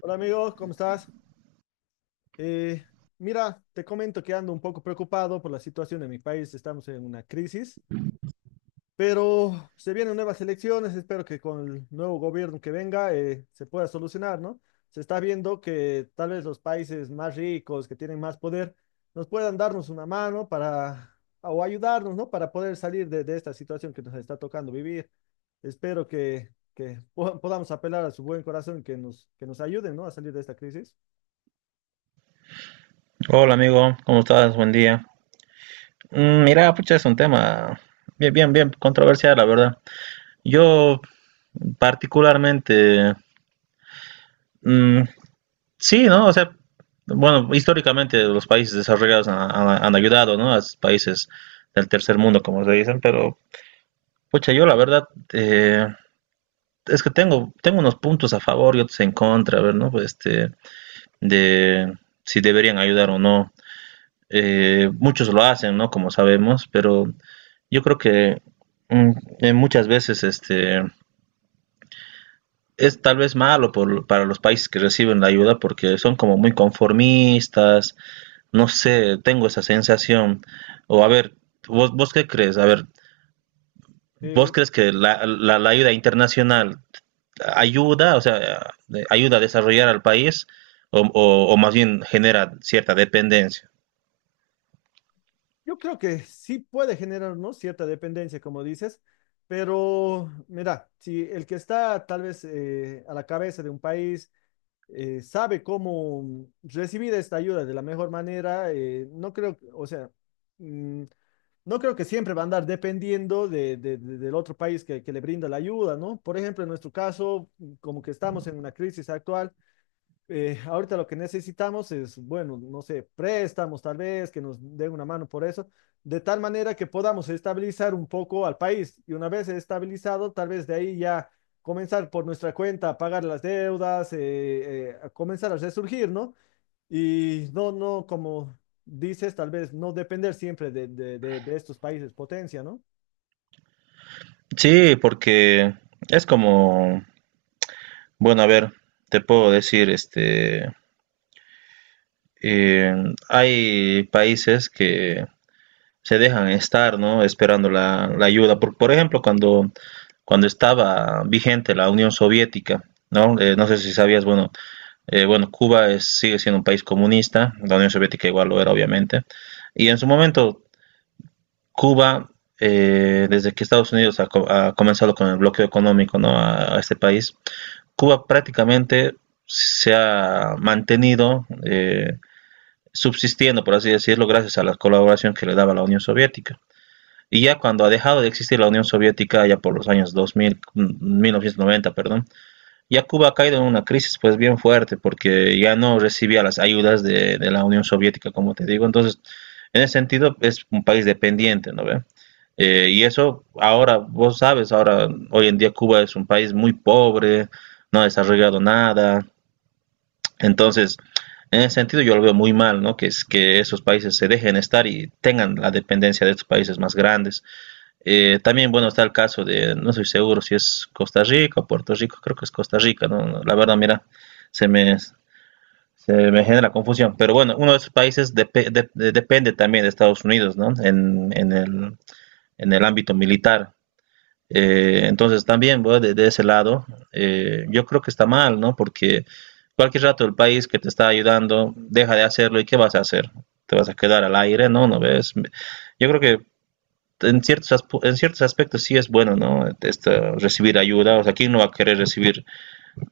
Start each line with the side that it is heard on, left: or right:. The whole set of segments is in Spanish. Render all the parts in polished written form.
left: Hola amigos, ¿cómo estás? Eh, mira, te comento que ando un poco preocupado por la situación de mi país. Estamos en una crisis, pero se vienen nuevas elecciones. Espero que con el nuevo gobierno que venga se pueda solucionar, ¿no? Se está viendo que tal vez los países más ricos, que tienen más poder, nos puedan darnos una mano para, o ayudarnos, ¿no? Para poder salir de esta situación que nos está tocando vivir. Espero que podamos apelar a su buen corazón y que nos ayuden, ¿no? A salir de esta crisis.
right: Hola amigo, ¿cómo estás? Buen día. Mira, pucha, es un tema bien controversial, la verdad. Yo particularmente, mm, sí, ¿no? O sea, bueno, históricamente los países desarrollados han ayudado, ¿no? A los países del tercer mundo, como se dicen, pero, pucha, yo la verdad, eh, es que tengo unos puntos a favor y otros en contra, a ver, ¿no? Pues, este, de si deberían ayudar o no. Muchos lo hacen, ¿no? Como sabemos, pero yo creo que mm, muchas veces este, es tal vez para los países que reciben la ayuda porque son como muy conformistas, no sé, tengo esa sensación. O a ver, ¿ vos qué crees? A ver, ¿vos
left: Eh,
right: crees que la ayuda internacional ayuda, o sea, ayuda a desarrollar al país o más bien genera cierta dependencia?
left: Yo creo que sí puede generar, ¿no? Cierta dependencia, como dices, pero mira, si el que está tal vez a la cabeza de un país sabe cómo recibir esta ayuda de la mejor manera, no creo, o sea, mm, no creo que siempre va a andar dependiendo del otro país que le brinda la ayuda, ¿no? Por ejemplo, en nuestro caso, como que estamos en una crisis actual. Ahorita lo que necesitamos es, bueno, no sé, préstamos tal vez, que nos den una mano por eso, de tal manera que podamos estabilizar un poco al país. Y una vez estabilizado, tal vez de ahí ya comenzar por nuestra cuenta a pagar las deudas, a comenzar a resurgir, ¿no? Y no, no, como dices, tal vez no depender siempre de estos países potencia, ¿no?
right: Sí, porque es como... Bueno, a ver, te puedo decir, este, eh, hay países que se dejan estar, ¿no? Esperando la ayuda. Por ejemplo, cuando estaba vigente la Unión Soviética, ¿no? No sé si sabías, bueno, bueno, sigue siendo un país comunista, la Unión Soviética igual lo era, obviamente. Y en su momento, Cuba, desde que Estados Unidos ha comenzado con el bloqueo económico, ¿no? A este país, Cuba prácticamente se ha mantenido subsistiendo, por así decirlo, gracias a la colaboración que le daba la Unión Soviética. Y ya cuando ha dejado de existir la Unión Soviética, ya por los años 2000, 1990, perdón, ya Cuba ha caído en una crisis pues bien fuerte porque ya no recibía las ayudas de la Unión Soviética, como te digo. Entonces, en ese sentido es un país dependiente, ¿no ve? Y eso ahora, vos sabes, ahora hoy en día Cuba es un país muy pobre, no ha desarrollado nada. Entonces, en ese sentido yo lo veo muy mal, ¿no? Que, es, que esos países se dejen estar y tengan la dependencia de estos países más grandes. También, bueno, está el caso de, no soy seguro si es Costa Rica o Puerto Rico, creo que es Costa Rica, ¿no? No, la verdad, mira, se me, se me genera confusión. Pero bueno, uno de esos países depende también de Estados Unidos, ¿no? En el ámbito militar. Entonces, también, bueno, de ese lado, yo creo que está mal, ¿no? Porque cualquier rato el país que te está ayudando deja de hacerlo y ¿qué vas a hacer? ¿Te vas a quedar al aire? No, no ves. Yo creo que en ciertos, en ciertos aspectos sí es bueno, ¿no? Este, recibir ayuda, o sea, ¿quién no va a querer recibir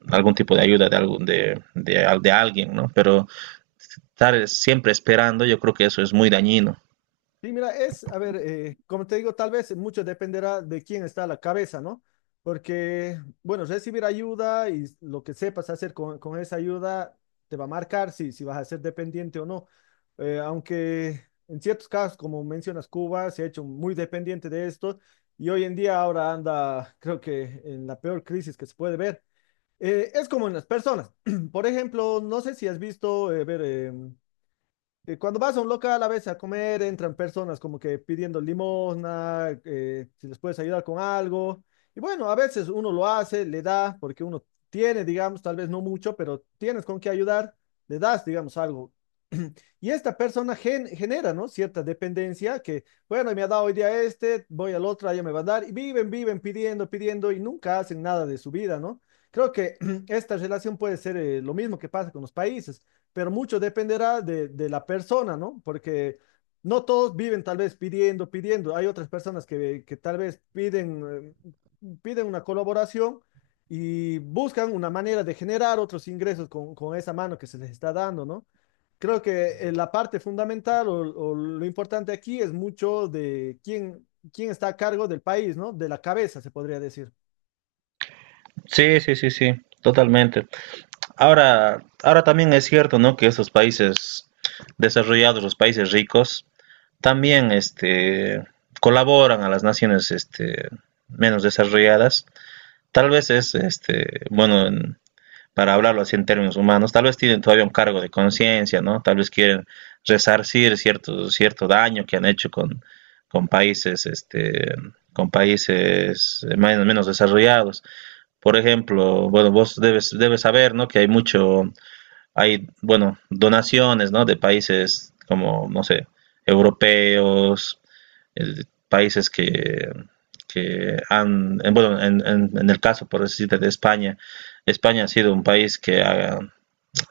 right: algún tipo de ayuda de, algún, de alguien, ¿no? Pero estar siempre esperando, yo creo que eso es muy dañino.
left: Sí, mira, es, a ver, como te digo, tal vez mucho dependerá de quién está a la cabeza, ¿no? Porque, bueno, recibir ayuda y lo que sepas hacer con esa ayuda te va a marcar si, si vas a ser dependiente o no. Aunque en ciertos casos, como mencionas, Cuba se ha hecho muy dependiente de esto y hoy en día ahora anda, creo que en la peor crisis que se puede ver. Es como en las personas. Por ejemplo, no sé si has visto, cuando vas a un local a veces a comer, entran personas como que pidiendo limosna, si les puedes ayudar con algo. Y bueno, a veces uno lo hace, le da, porque uno tiene, digamos, tal vez no mucho, pero tienes con qué ayudar, le das, digamos, algo. Y esta persona genera, ¿no? Cierta dependencia que, bueno, me ha dado hoy día este, voy al otro, allá me va a dar, y viven, viven pidiendo, pidiendo, y nunca hacen nada de su vida, ¿no? Creo que esta relación puede ser lo mismo que pasa con los países, pero mucho dependerá de la persona, ¿no? Porque no todos viven tal vez pidiendo, pidiendo. Hay otras personas que tal vez piden, piden una colaboración y buscan una manera de generar otros ingresos con esa mano que se les está dando, ¿no? Creo que la parte fundamental o lo importante aquí es mucho de quién, quién está a cargo del país, ¿no? De la cabeza, se podría decir.
right: Sí, sí, sí, sí, totalmente. Ahora también es cierto, ¿no? Que esos países desarrollados, los países ricos, también este, colaboran a las naciones este, menos desarrolladas. Tal vez es, este, bueno, para hablarlo así en términos humanos, tal vez tienen todavía un cargo de conciencia, ¿no? Tal vez quieren resarcir cierto daño que han hecho con países, este, con países más o menos desarrollados. Por ejemplo, bueno, vos debes saber, ¿no? Que hay mucho, hay, bueno, donaciones, ¿no? De países como, no sé, europeos, el, países que han, en, bueno, el caso, por decirte, de España, España ha sido un país que ha,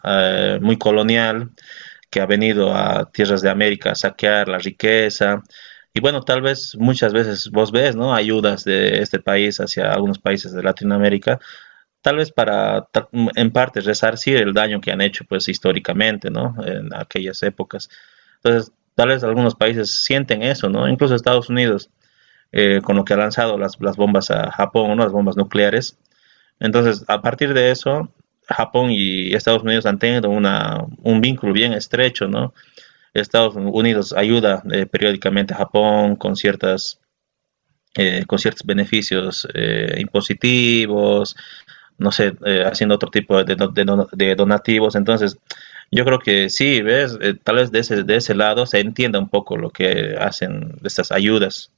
right: muy colonial, que ha venido a tierras de América a saquear la riqueza. Y bueno, tal vez muchas veces vos ves, ¿no? Ayudas de este país hacia algunos países de Latinoamérica, tal vez para, en parte, resarcir el daño que han hecho, pues, históricamente, ¿no? En aquellas épocas. Entonces, tal vez algunos países sienten eso, ¿no? Incluso Estados Unidos con lo que ha lanzado las bombas a Japón, ¿no? Las bombas nucleares. Entonces, a partir de eso, Japón y Estados Unidos han tenido una, un vínculo bien estrecho, ¿no? Estados Unidos ayuda periódicamente a Japón con ciertas con ciertos beneficios impositivos, no sé, haciendo otro tipo de donativos. Entonces, yo creo que sí, ¿ves? Tal vez de de ese lado se entienda un poco lo que hacen estas ayudas.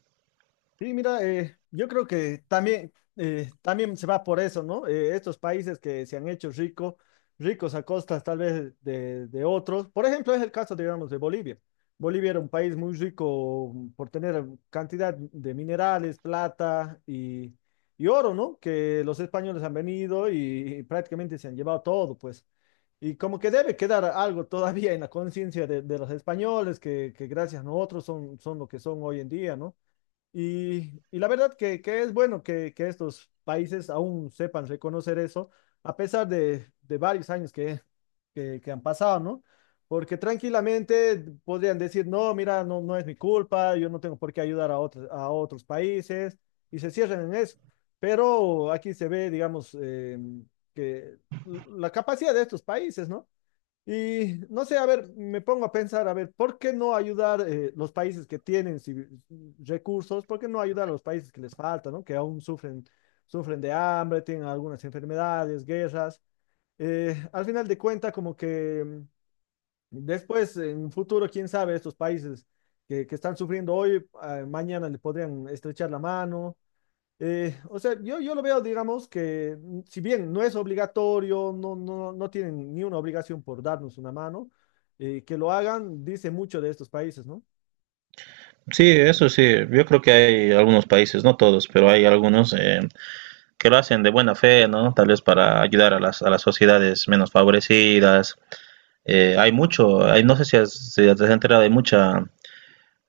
left: Sí, mira, yo creo que también, también se va por eso, ¿no? Estos países que se han hecho ricos a costas tal vez de otros. Por ejemplo, es el caso, digamos, de Bolivia. Bolivia era un país muy rico por tener cantidad de minerales, plata y oro, ¿no? Que los españoles han venido y prácticamente se han llevado todo, pues. Y como que debe quedar algo todavía en la conciencia de los españoles, que gracias a nosotros son, son lo que son hoy en día, ¿no? Y la verdad que es bueno que estos países aún sepan reconocer eso, a pesar de varios años que han pasado, ¿no? Porque tranquilamente podrían decir, no, mira, no, no es mi culpa, yo no tengo por qué ayudar a otros países, y se cierran en eso. Pero aquí se ve, digamos, que la capacidad de estos países, ¿no? Y no sé, a ver, me pongo a pensar, a ver, ¿por qué no ayudar los países que tienen recursos? ¿Por qué no ayudar a los países que les faltan, ¿no? Que aún sufren, sufren de hambre, tienen algunas enfermedades, guerras. Al final de cuentas, como que después, en un futuro, quién sabe, estos países que están sufriendo hoy, ah, mañana le podrían estrechar la mano o sea, yo lo veo, digamos, que mm, si bien no es obligatorio, no, no, no tienen ni una obligación por darnos una mano, que lo hagan, dice mucho de estos países, ¿no?
right: Sí, eso sí, yo creo que hay algunos países, no todos, pero hay algunos que lo hacen de buena fe, ¿no? Tal vez para ayudar a a las sociedades menos favorecidas. Hay mucho, hay, no sé si, si te has enterado, hay mucha,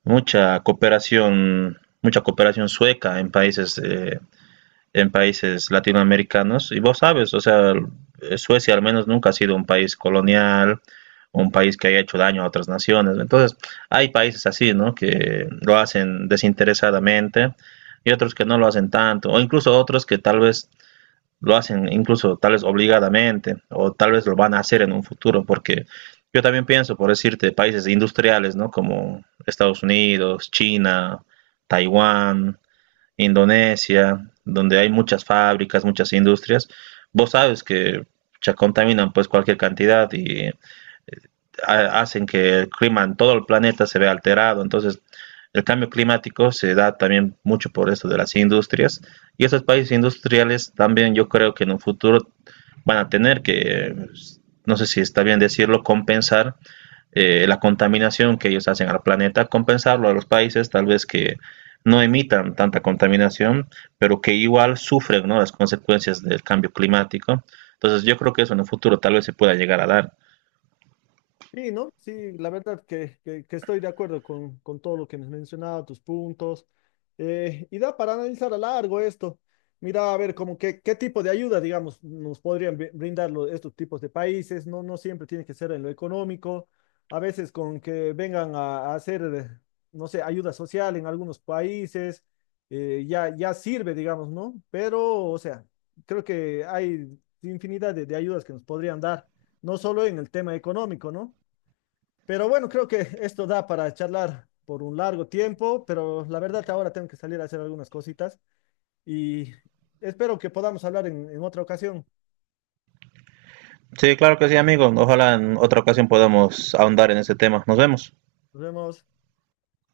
right: mucha cooperación sueca en países latinoamericanos. Y vos sabes, o sea, Suecia al menos nunca ha sido un país colonial, un país que haya hecho daño a otras naciones. Entonces, hay países así, ¿no? Que lo hacen desinteresadamente y otros que no lo hacen tanto, o incluso otros que tal vez lo hacen incluso tal vez obligadamente o tal vez lo van a hacer en un futuro, porque yo también pienso, por decirte, países industriales, ¿no? Como Estados Unidos, China, Taiwán, Indonesia, donde hay muchas fábricas, muchas industrias, vos sabes que ya contaminan pues cualquier cantidad y hacen que el clima en todo el planeta se vea alterado. Entonces, el cambio climático se da también mucho por esto de las industrias y esos países industriales también yo creo que en un futuro van a tener que, no sé si está bien decirlo, compensar la contaminación que ellos hacen al planeta, compensarlo a los países tal vez que no emitan tanta contaminación, pero que igual sufren ¿no? Las consecuencias del cambio climático. Entonces yo creo que eso en el futuro tal vez se pueda llegar a dar.
left: Sí, ¿no? Sí, la verdad que estoy de acuerdo con todo lo que me has mencionado, tus puntos. Y da para analizar a largo esto. Mira, a ver, como que, qué tipo de ayuda, digamos, nos podrían brindar estos tipos de países. No, no siempre tiene que ser en lo económico. A veces con que vengan a hacer, no sé, ayuda social en algunos países, ya sirve, digamos, ¿no? Pero, o sea, creo que hay infinidad de ayudas que nos podrían dar, no solo en el tema económico, ¿no? Pero bueno, creo que esto da para charlar por un largo tiempo, pero la verdad ahora tengo que salir a hacer algunas cositas y espero que podamos hablar en otra ocasión.
right: Sí, claro que sí, amigo. Ojalá en otra ocasión podamos ahondar en ese tema. Nos vemos.
left: Nos vemos.